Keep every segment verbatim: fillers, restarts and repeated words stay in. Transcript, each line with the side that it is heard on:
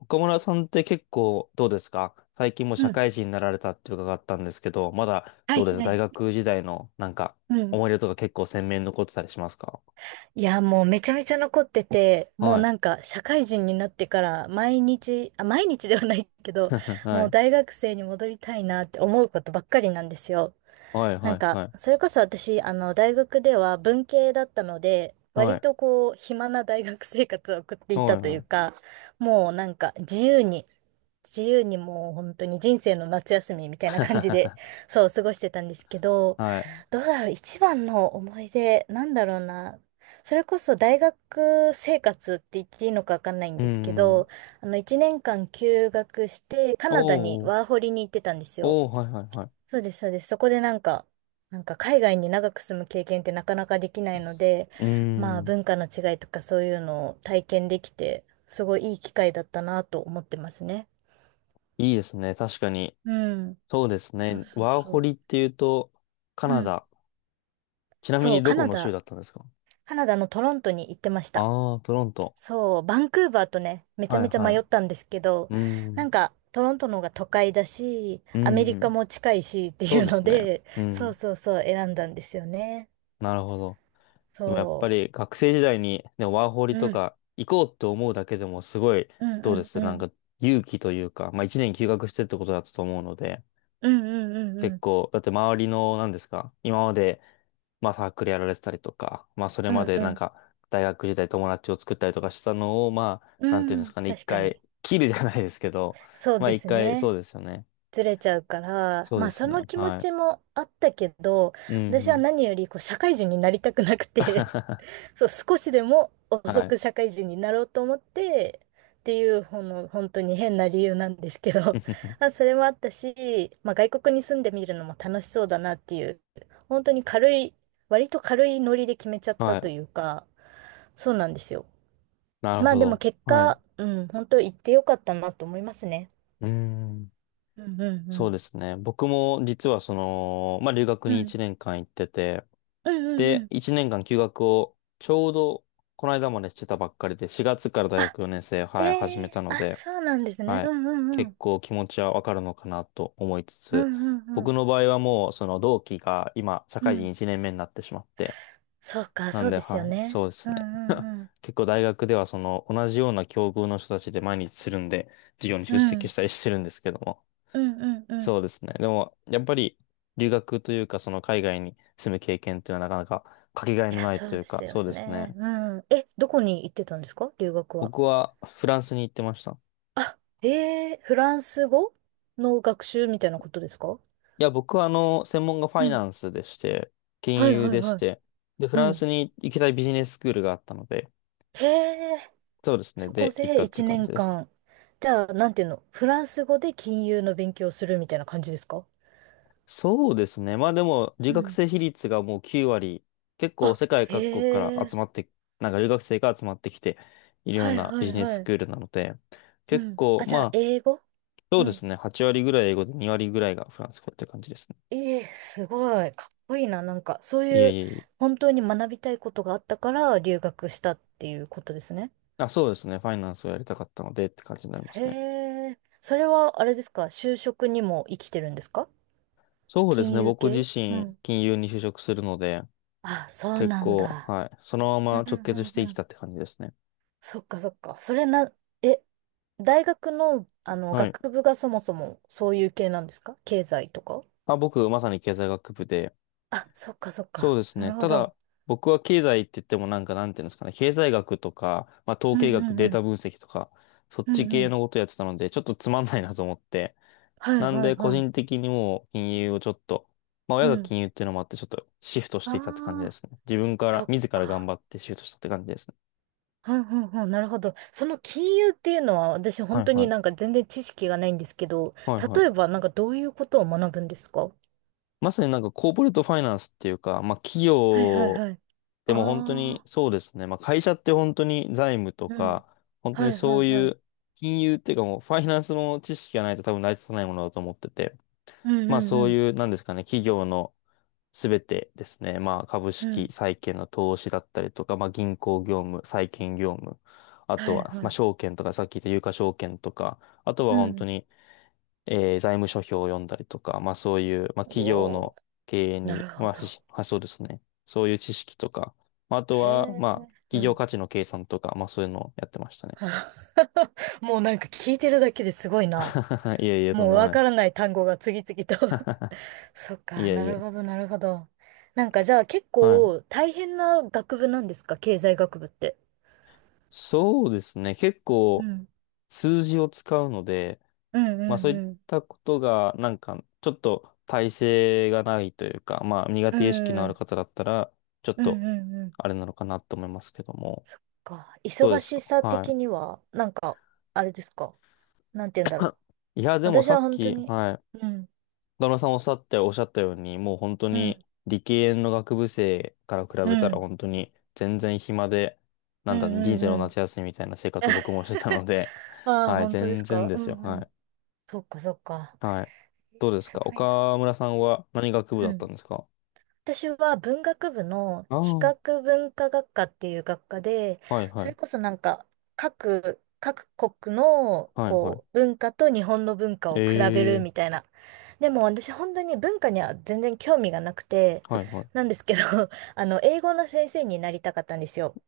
left: 岡村さんって結構どうですか？最近もう
right: う
left: 社
right: ん。
left: 会人になられたって伺ったんですけど、まだ
right: は
left: どう
right: い、
left: です、
right: は
left: 大
right: い。
left: 学時代のなんか
right: うん。
left: 思い出とか結構鮮明に残ってたりしますか？
right: いや、もうめちゃめちゃ残ってて、もう
left: はい。
right: なんか社会人になってから毎日、あ、毎日ではないけど、
left: は
right: もう
left: い。
right: 大学生に戻りたいなって思うことばっかりなんですよ。
left: はい、
right: な
left: は
right: ん
left: い、
right: か、
left: はい。
right: それこそ私、あの、大学では文系だったので、
left: は
right: 割
left: い。
right: とこう、暇な大学生活を送ってい
left: は
right: た
left: い、
right: とい
left: は
right: う
left: い。
right: か、もうなんか自由に、自由にもう本当に人生の夏休みみたいな感じで、そう、過ごしてたんですけど、
left: はい。
right: どうだろう、一番の思い出、なんだろうな。それこそ大学生活って言っていいのかわかんないん
left: う
right: ですけ
left: ん。
right: ど、あの、一年間休学して、カナダに
left: おー。
right: ワーホリに行ってたんですよ。
left: おー、はい、はい、は
right: そうです、そうです。そこでなんか、なんか海外に長く住む経験ってなかなかできないので、
left: い。う
right: まあ
left: ん。
right: 文化の違いとかそういうのを体験できて、すごいいい機会だったなと思ってますね。
left: いいですね。確かに。
right: うん。
left: そうです
right: そう
left: ね。
right: そう
left: ワーホ
right: そ
left: リっていうと、カ
right: う。う
left: ナ
right: ん。
left: ダ。ちなみ
right: そ
left: に
right: う、
left: ど
right: カ
left: こ
right: ナ
left: の州
right: ダ、
left: だったんですか？
right: カナダのトロントに行ってました。
left: ああー、トロント。
right: そう、バンクーバーとね、めちゃ
left: はい、
right: めちゃ
left: は
right: 迷
left: い。
right: ったんですけど、
left: う
right: な
left: ん。
right: んかトロントの方が都会だし、
left: う
right: アメリカ
left: ん。
right: も近いしって
left: そ
right: い
left: う
right: う
left: で
right: の
left: すね。
right: で、
left: う
right: そう
left: ん。
right: そうそう、選んだんですよね。
left: なるほど。でもやっぱ
right: そ
left: り学生時代に、ね、ワーホリ
right: う。う
left: と
right: ん
left: か行こうって思うだけでもすごい、
right: うん
left: どうで
right: うん
left: すな
right: う
left: ん
right: ん。
left: か、勇気というか、まあ一年休学してってことだったと思うので、
right: うんうんうんう
left: 結
right: ん。
left: 構、だって周りの、何ですか今まで、まあサークルやられてたりとか、まあそれ
right: う
left: ま
right: ん
left: で
right: う
left: なん
right: ん。
left: か大学時代友達を作ったりとかしたのを、まあ、
right: う
left: なんていうんです
right: ん。
left: かね、一
right: 確か
left: 回
right: に。
left: 切るじゃないですけど、
right: そう
left: まあ
right: で
left: 一
right: す
left: 回、そ
right: ね。
left: うですよね。
right: ずれちゃうから、
left: そう
right: ま
left: で
right: あ
left: す
right: そ
left: よ
right: の
left: ね。
right: 気持
left: は
right: ち
left: い。
right: もあったけど、
left: うん
right: 私
left: う
right: は
left: ん。
right: 何よりこう社会人になりたくなくて。 そう、少しでも
left: は
right: 遅
left: い。
right: く社会人になろうと思って、っていう、ほんの、本当に変な理由なんですけど、あ、それもあったし、まあ外国に住んでみるのも楽しそうだなっていう、本当に軽い、割と軽いノリで決めちゃった
left: はい。
right: というか、そうなんですよ。
left: なる
right: まあ
left: ほ
right: でも
left: ど。
right: 結
left: はい。う
right: 果、うん、本当行ってよかったなと思いますね。
left: ーん。
right: うんうんう
left: そう
right: ん。
left: ですね。僕も実はその、まあ、留学
right: う
left: に
right: ん。
left: いちねんかん行ってて、
right: うんうんう
left: で、
right: ん。
left: いちねんかん休学をちょうどこの間までしてたばっかりで、しがつから大
right: あ、
left: 学よねん生、
right: え
left: はい、始め
right: え、
left: た
right: あ、
left: ので、
right: そうなんですね。
left: はい。
right: うんうんう
left: 結
right: ん。
left: 構気持ちはわかるのかなと思いつ
right: う
left: つ、
right: んうんう
left: 僕
right: ん。
left: の場合はもうその同期が今社
right: う
left: 会人
right: ん。
left: いちねんめになってしまって、
right: そうか、
left: な
right: そ
left: ん
right: う
left: で、
right: ですよ
left: はい、
right: ね。
left: そうです
right: う
left: ね。
right: んうんうん。
left: 結構大学ではその同じような境遇の人たちで毎日するんで、授業に
right: う
left: 出席
right: ん。
left: したりしてるんですけども、
right: うんうんうん。
left: そうですね。でも、やっぱり留学というか、その海外に住む経験というのはなかなかかけがえ
right: い
left: の
right: や、
left: ない
right: そ
left: と
right: う
left: いう
right: で
left: か、
right: すよ
left: そうです
right: ね。
left: ね。
right: うん。え、どこに行ってたんですか、留学は？
left: 僕はフランスに行ってました。
right: あ、ええ、フランス語の学習みたいなことですか？
left: いや、僕はあの、専門がフ
right: う
left: ァイナ
right: ん。
left: ンスでして、金
right: はいは
left: 融
right: い
left: でし
right: はい。
left: て、で、フ
right: う
left: ラン
right: ん。
left: スに行きたいビジネススクールがあったので、
right: へえ。
left: そうですね。
right: そこ
left: で、行った
right: で
left: って
right: 1
left: 感
right: 年
left: じです。
right: 間。じゃあ、なんていうの、フランス語で金融の勉強をするみたいな感じですか？
left: そうですね。まあでも、留
right: う
left: 学
right: ん。
left: 生比率がもうきゅう割、結構
right: あ、
left: 世界
right: へ
left: 各国から集
right: え。
left: まって、なんか留学生が集まってきているよう
right: はい
left: な
right: は
left: ビ
right: い
left: ジネスス
right: はい。
left: クールなので、
right: う
left: 結
right: ん。
left: 構、
right: あ、じゃあ、
left: まあ、
right: 英語？
left: そう
right: う
left: で
right: ん。
left: すね。はち割ぐらい英語でに割ぐらいがフランス語って感じですね。
right: ええ、すごい。かっこいいな。なんか、そう
left: いえ
right: い
left: い
right: う、
left: えい
right: 本当に学びたいことがあったから、留学したっていうことですね。
left: え。あ、そうですね。ファイナンスをやりたかったのでって感じになりま
right: へ
left: すね。
right: え。それは、あれですか、就職にも生きてるんですか？
left: そうです
right: 金
left: ね。
right: 融
left: 僕自
right: 系？う
left: 身、
right: ん。
left: 金融に就職するので、
right: あ、そう
left: 結
right: なん
left: 構、
right: だ。
left: はい。そのま
right: う
left: ま
right: んう
left: 直結し
right: ん
left: て
right: う
left: き
right: ん。
left: たって感じですね。
right: そっかそっか。それな、え、大学の、あの、
left: はい。
right: 学部がそもそもそういう系なんですか、経済とか？
left: あ、僕、まさに経済学部で。
right: あ、そっかそっ
left: そう
right: か。
left: です
right: な
left: ね。
right: るほ
left: た
right: ど。
left: だ、僕は経済って言ってもなんか、なんていうんですかね。経済学とか、まあ、統
right: うん
left: 計学、
right: うん
left: デ
right: う
left: ータ
right: ん。
left: 分析とか、そっ
right: う
left: ち
right: んう
left: 系
right: ん。
left: のことやってたので、ちょっとつまんないなと思って、
right: はい
left: なん
right: はい
left: で、個
right: はい。
left: 人的にもう金融をちょっと、まあ
right: う
left: 親が
right: ん。
left: 金融っていうのもあって、ちょっとシフトし
right: あ
left: ていたって感じで
right: あ、
left: すね。自分か
right: そ
left: ら、
right: っ
left: 自ら頑
right: か。
left: 張ってシフトしたって感じですね。
right: うんうんうん。なるほど。その金融っていうのは私
left: は
right: 本
left: い
right: 当
left: は
right: に
left: い。
right: なんか全然知識がないんですけど、
left: はいは
right: 例
left: い。
right: えばなんかどういうことを学ぶんですか？は
left: まさになんかコーポレートファイナンスっていうか、まあ企
right: いはい
left: 業、
right: はい。あ
left: でも本当に
right: あ、
left: そうですね。まあ会社って本当に財務と
right: うん。
left: か、本当
right: は
left: に
right: いは
left: そう
right: いは
left: い
right: い。
left: う金融っていうかもうファイナンスの知識がないと多分成り立たないものだと思ってて、
right: うん
left: まあ
right: うん
left: そ
right: う
left: う
right: ん。
left: いう、なんですかね、企業のすべてですね、まあ、株
right: う
left: 式、
right: ん。
left: 債券の投資だったりとか、まあ、銀行業務、債券業務、あ
right: は
left: と
right: い
left: は、
right: は
left: まあ、
right: い。
left: 証券とか、さっき言った有価証券とか、あと
right: う
left: は本当
right: ん。
left: に、えー財務諸表を読んだりとか、まあ、そういう、まあ、
right: お
left: 企業
right: お、
left: の経営
right: な
left: に、
right: るほ
left: まあ、
right: ど。
left: し、まあそうですね、そういう知識とか、まあ、あと
right: へ
left: は、
right: え。
left: まあ、
right: う
left: 企業
right: ん。
left: 価値の計算とか、まあ、そういうのをやってましたね。
right: あ。 もうなんか聞いてるだけですごいな。
left: いえいえ、とん
right: もう
left: でも
right: わ
left: な
right: から
left: い。
right: ない単語が次々と。 そっ
left: い
right: か、
left: え
right: な
left: い
right: る
left: え。
right: ほど、なるほど。なんかじゃあ結
left: はい。
right: 構大変な学部なんですか、経済学部って？
left: そうですね。結
right: う
left: 構
right: ん。
left: 数字を使うので、
right: う
left: まあそ
right: ん
left: うい
right: う
left: っ
right: ん
left: たことが、なんか、ちょっと耐性がないというか、まあ苦
right: う
left: 手意識の
right: ん。
left: あ
right: う
left: る
right: ん。
left: 方だったら、ちょっ
right: うん
left: と、
right: うんうん。
left: あれなのかなと思いますけども。
right: そっか。
left: どうで
right: 忙
left: す
right: し
left: か？
right: さ
left: は
right: 的には、なんか、あれですか。なんて言うんだろう。
left: い。いや、でも
right: 私
left: さ
right: は
left: っ
right: 本当
left: き、
right: に、
left: はい。
right: うん、
left: 旦那さんおっしゃっておっしゃったように、もう本当
right: う
left: に
right: ん、
left: 理系の学部生から比
right: う
left: べた
right: ん、う
left: ら
right: ん、
left: 本当に全然暇で、な
right: う
left: んだ、人
right: ん、
left: 生の
right: うん。
left: 夏休みみたいな生活を僕もしてたので、
right: ああ、
left: はい、
right: 本当です
left: 全然
right: か？
left: で
right: う
left: すよ。
right: んう
left: はい。
right: ん。そっかそっか。
left: はい。
right: え
left: どうで
right: ー、
left: す
right: す
left: か、
right: ごいな。
left: 岡村さんは何学部
right: う
left: だったん
right: ん。
left: ですか？
right: 私は文学部の
left: ああ
right: 比
left: ー。
right: 較文化学科っていう学科で、
left: はい
right: そ
left: は
right: れ
left: い。
right: こそなんか各、各国の
left: はいは
right: こう
left: い。
right: 文化と日本の文化を比べる
left: え
right: み
left: え、
right: たいな。でも私本当に文化には全然興味がなくて、
left: はいはい。
right: なんですけど、あの、英語の先生になりたかったんですよ。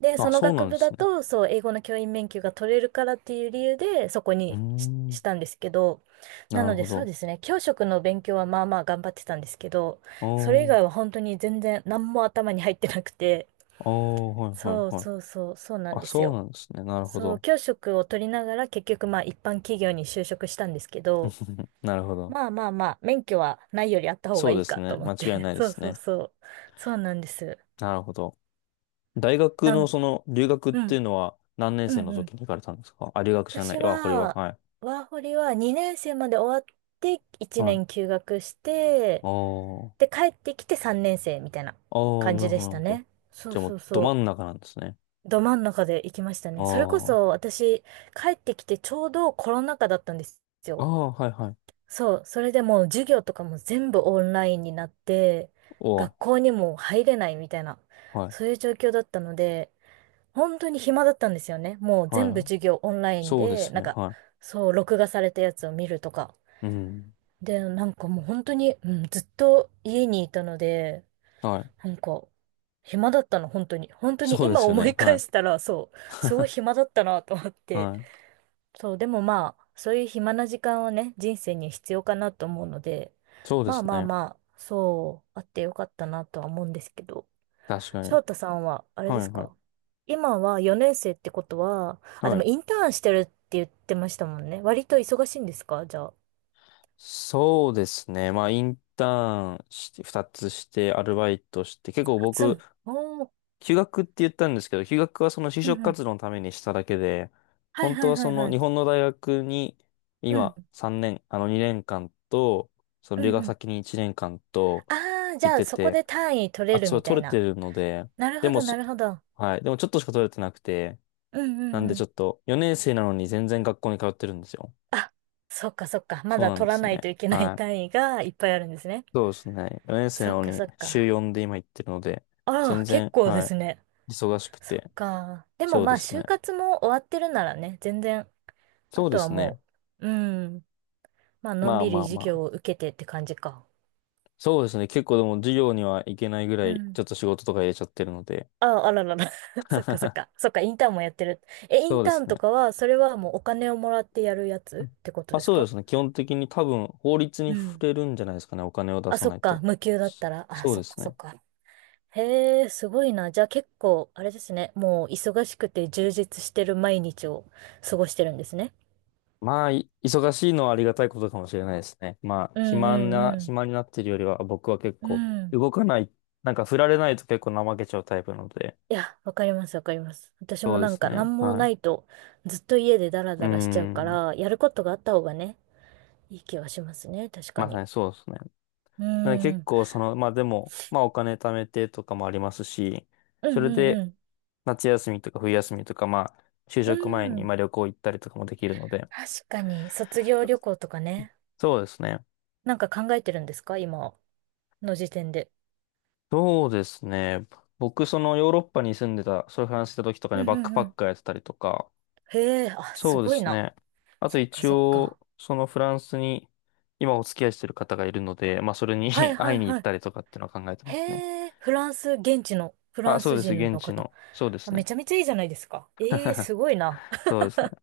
right: で、そ
left: あ、
right: の
left: そうな
right: 学
left: んで
right: 部
left: す
right: だ
left: ね。
right: と、そう、英語の教員免許が取れるからっていう理由で、そこ
left: うー
right: にし、
left: ん。
right: したんですけど、な
left: なる
right: ので
left: ほ
right: そう
left: ど。
right: ですね、教職の勉強はまあまあ頑張ってたんですけど、
left: あ
right: それ以
left: ー
right: 外は本当に全然何も頭に入ってなくて。
left: あー、はいはい
right: そう
left: はい。
right: そうそう、そうなん
left: あ、
right: です
left: そう
right: よ。
left: なんですね。なるほ
right: そう、
left: ど。
right: 教職を取りながら結局まあ一般企業に就職したんですけど、
left: なるほど。
right: まあまあまあ、免許はないよりあった方が
left: そう
right: いい
left: です
right: か
left: ね。
right: と思
left: 間
right: っ
left: 違い
right: て。
left: ない で
right: そう
left: す
right: そ
left: ね。
right: うそう。そうなんです。
left: なるほど。大学
right: な
left: の
right: ん、
left: その留学っ
right: う
left: ていう
right: ん、
left: のは何年
right: う
left: 生
right: ん
left: の
right: う
left: 時
right: ん。
left: に行かれたんですか？あ、留学じゃな
right: 私
left: い。わ、これは。
right: は、
left: はい。
right: ワーホリはにねん生まで終わって1
left: は
right: 年
left: い。
right: 休学し
left: あ
right: て、
left: ー
right: で、帰ってきてさんねん生みたいな
left: あー、あ、
right: 感
left: な
right: じ
left: るほ
right: で
left: ど、
right: し
left: なる
right: た
left: ほど。
right: ね。そう
left: じゃあも
right: そ
left: う
right: う
left: ど真
right: そ
left: ん
right: う。
left: 中なんですね。
right: ど真ん中で行きましたね。それこ
left: あ
right: そ
left: あ、
right: 私、帰ってきてちょうどコロナ禍だったんです
left: あ
right: よ。
left: あ、はいはい。
right: そう、それでもう授業とかも全部オンラインになって、
left: おー、
right: 学校にも入れないみたいな、
left: はい。
right: そういう状況だったので、本当に暇だったんですよね。もう
left: は
right: 全部
left: い。
right: 授業オンライン
left: そうで
right: で、
left: す
right: なん
left: ね。
right: か、
left: はい。
right: そう、録画されたやつを見るとか。
left: うん。
right: で、なんかもう本当に、うん、ずっと家にいたので、
left: はい。
right: なんか、暇だったの、本当に。本当に
left: そうで
right: 今
left: すよ
right: 思
left: ね。
right: い
left: は
right: 返
left: い。
right: したら、そう、すごい 暇だったなと思って。
left: はい。
right: そう、でもまあ、そういう暇な時間はね、人生に必要かなと思うので、
left: そうで
right: ま
left: す
right: あまあ
left: ね。
right: まあ、そう、あってよかったなとは思うんですけど、
left: 確か
right: 翔
left: に。
right: 太さんは、あれ
left: は
right: で
left: い、
right: す
left: はい。
right: か、今はよねん生ってことは、あ、で
left: は
right: も
left: い。
right: インターンしてるって言ってましたもんね。割と忙しいんですか、じゃあ？
left: そうですね。まあ、インターンして、二つして、アルバイトして、結構
right: 初
left: 僕、
right: の。おー。
left: 休学って言ったんですけど、休学はその就
right: うん
left: 職
right: うん。
left: 活動のためにしただけで、
right: はい
left: 本
right: は
left: 当
right: い
left: は
right: は
left: そ
right: い
left: の
right: は
left: 日
right: い。
left: 本の大学に、
right: うん。
left: 今さんねん、あのにねんかんと、その
right: う
left: 留
right: ん
left: 学
right: うん。
left: 先にいちねんかんと、っ
right: ああ、じ
left: て言っ
right: ゃあ
left: て
right: そこ
left: て、
right: で単位取れ
left: あ、
right: る
left: それ
right: みたい
left: 取れ
right: な。
left: てるので、
right: なる
left: で
right: ほ
left: も
right: ど、な
left: そ、
right: るほど。
left: はい。でもちょっとしか取れてなくて、
right: うんう
left: な
right: ん
left: んで
right: う
left: ちょっ
right: ん。
left: と、よねん生なのに全然学校に通ってるんですよ。
right: あ、そっかそっか。ま
left: そう
right: だ
left: なん
right: 取
left: で
right: ら
left: す
right: ない
left: ね。
right: といけない
left: はい。
right: 単位がいっぱいあるんですね。
left: そうですね。よねん生な
right: そっ
left: の
right: か
left: に
right: そっ
left: 週
right: か。
left: よんで今行ってるので、
right: あ
left: 全
right: ら、結
left: 然、
right: 構で
left: は
right: す
left: い、
right: ね。
left: 忙しく
right: そっ
left: て。
right: か。でも
left: そう
right: ま
left: で
right: あ、
left: す
right: 就
left: ね。
right: 活も終わってるならね、全然、あ
left: そうで
right: とは
left: すね。
right: もう、うん。まあ、のん
left: まあ
right: び
left: ま
right: り
left: あま
right: 授業
left: あ。
right: を受けてって感じか。
left: そうですね。結構でも授業には行けないぐら
right: う
left: い、
right: ん。
left: ちょっと仕事とか入れちゃってるので。
right: あ、あららら。そっかそっか。そっか、インターンもやってる。え、イ
left: そ
right: ン
left: うで
right: ター
left: す
right: ン
left: ね。
right: とかは、それはもうお金をもらってやるやつってこと
left: まあ
right: です
left: そうで
right: か？
left: すね。基本的に多分法律
right: う
left: に触
right: ん。
left: れるんじゃないですかね。お金を出
right: あ、
left: さ
right: そ
left: な
right: っ
left: い
right: か。
left: と。
right: 無給だっ
left: そ、
right: たら。あ、
left: そう
right: そ
left: で
right: っか
left: す
right: そっ
left: ね。
right: か。へえ、すごいな。じゃあ結構、あれですね。もう忙しくて充実してる毎日を過ごしてるんですね。
left: まあ、い、忙しいのはありがたいことかもしれないですね。まあ、
right: う
left: 暇
right: ん
left: な、
right: うん
left: 暇になってるよりは、僕は結
right: う
left: 構
right: ん。うん。
left: 動かない、なんか振られないと結構怠けちゃうタイプなので、
right: いや、わかります、わかります。私
left: そ
right: も
left: うで
right: なん
left: す
right: か
left: ね。
right: 何も
left: は
right: な
left: い。
right: いとずっと家でダラ
left: うー
right: ダラしちゃうか
left: ん。
right: ら、やることがあった方がね、いい気はしますね。確か
left: まさ
right: に。
left: にそうですね。
right: う
left: なので
right: ん。う
left: 結
right: ん
left: 構その、まあでも、まあお金貯めてとかもありますし、
right: う
left: それ
right: んう
left: で
right: ん。
left: 夏休みとか冬休みとか、まあ、就
right: う
left: 職前に
right: ん。
left: まあ旅行行ったりとかもできるので、
right: 確かに、卒業旅行とかね。
left: そうですね。
right: なんか考えてるんですか、今の時点で？
left: そうですね。僕、そのヨーロッパに住んでた、そういう話した時とか
right: う
left: ね、
right: う
left: バック
right: ん、
left: パ
right: う
left: ッ
right: ん、
left: カーやってたりとか、
right: へえ、あ、す
left: そうで
right: ごい
left: す
right: な。
left: ね。あと
right: そっか
left: 一
right: そっか。
left: 応、そのフランスに今お付き合いしてる方がいるので、まあそれに
right: はい は
left: 会い
right: い
left: に行
right: は
left: っ
right: い。
left: たりとかっていうのは考えてま
right: へ
left: すね。
right: え、フランス、現地のフラ
left: あ、
right: ン
left: そう
right: ス
left: です。
right: 人の
left: 現地
right: 方？
left: の。そうで
right: あ、
left: す
right: め
left: ね。
right: ちゃめちゃいいじゃないですか。ええ、すごいな。
left: そうですね。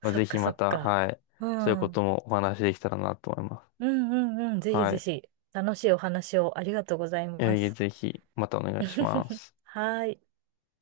left: まあ、
right: そ
left: ぜ
right: っ
left: ひ
right: かそ
left: ま
right: っ
left: た、
right: か。
left: はい。
right: う
left: そういう
right: ん。う
left: こ
right: ん
left: ともお話しできたらなと思いま
right: う
left: す。
right: んうん。ぜひ
left: は
right: ぜ
left: い。
right: ひ、楽しいお話をありがとうございま
left: え、いえ、
right: す。
left: ぜひ、またお願いしま す。
right: はい。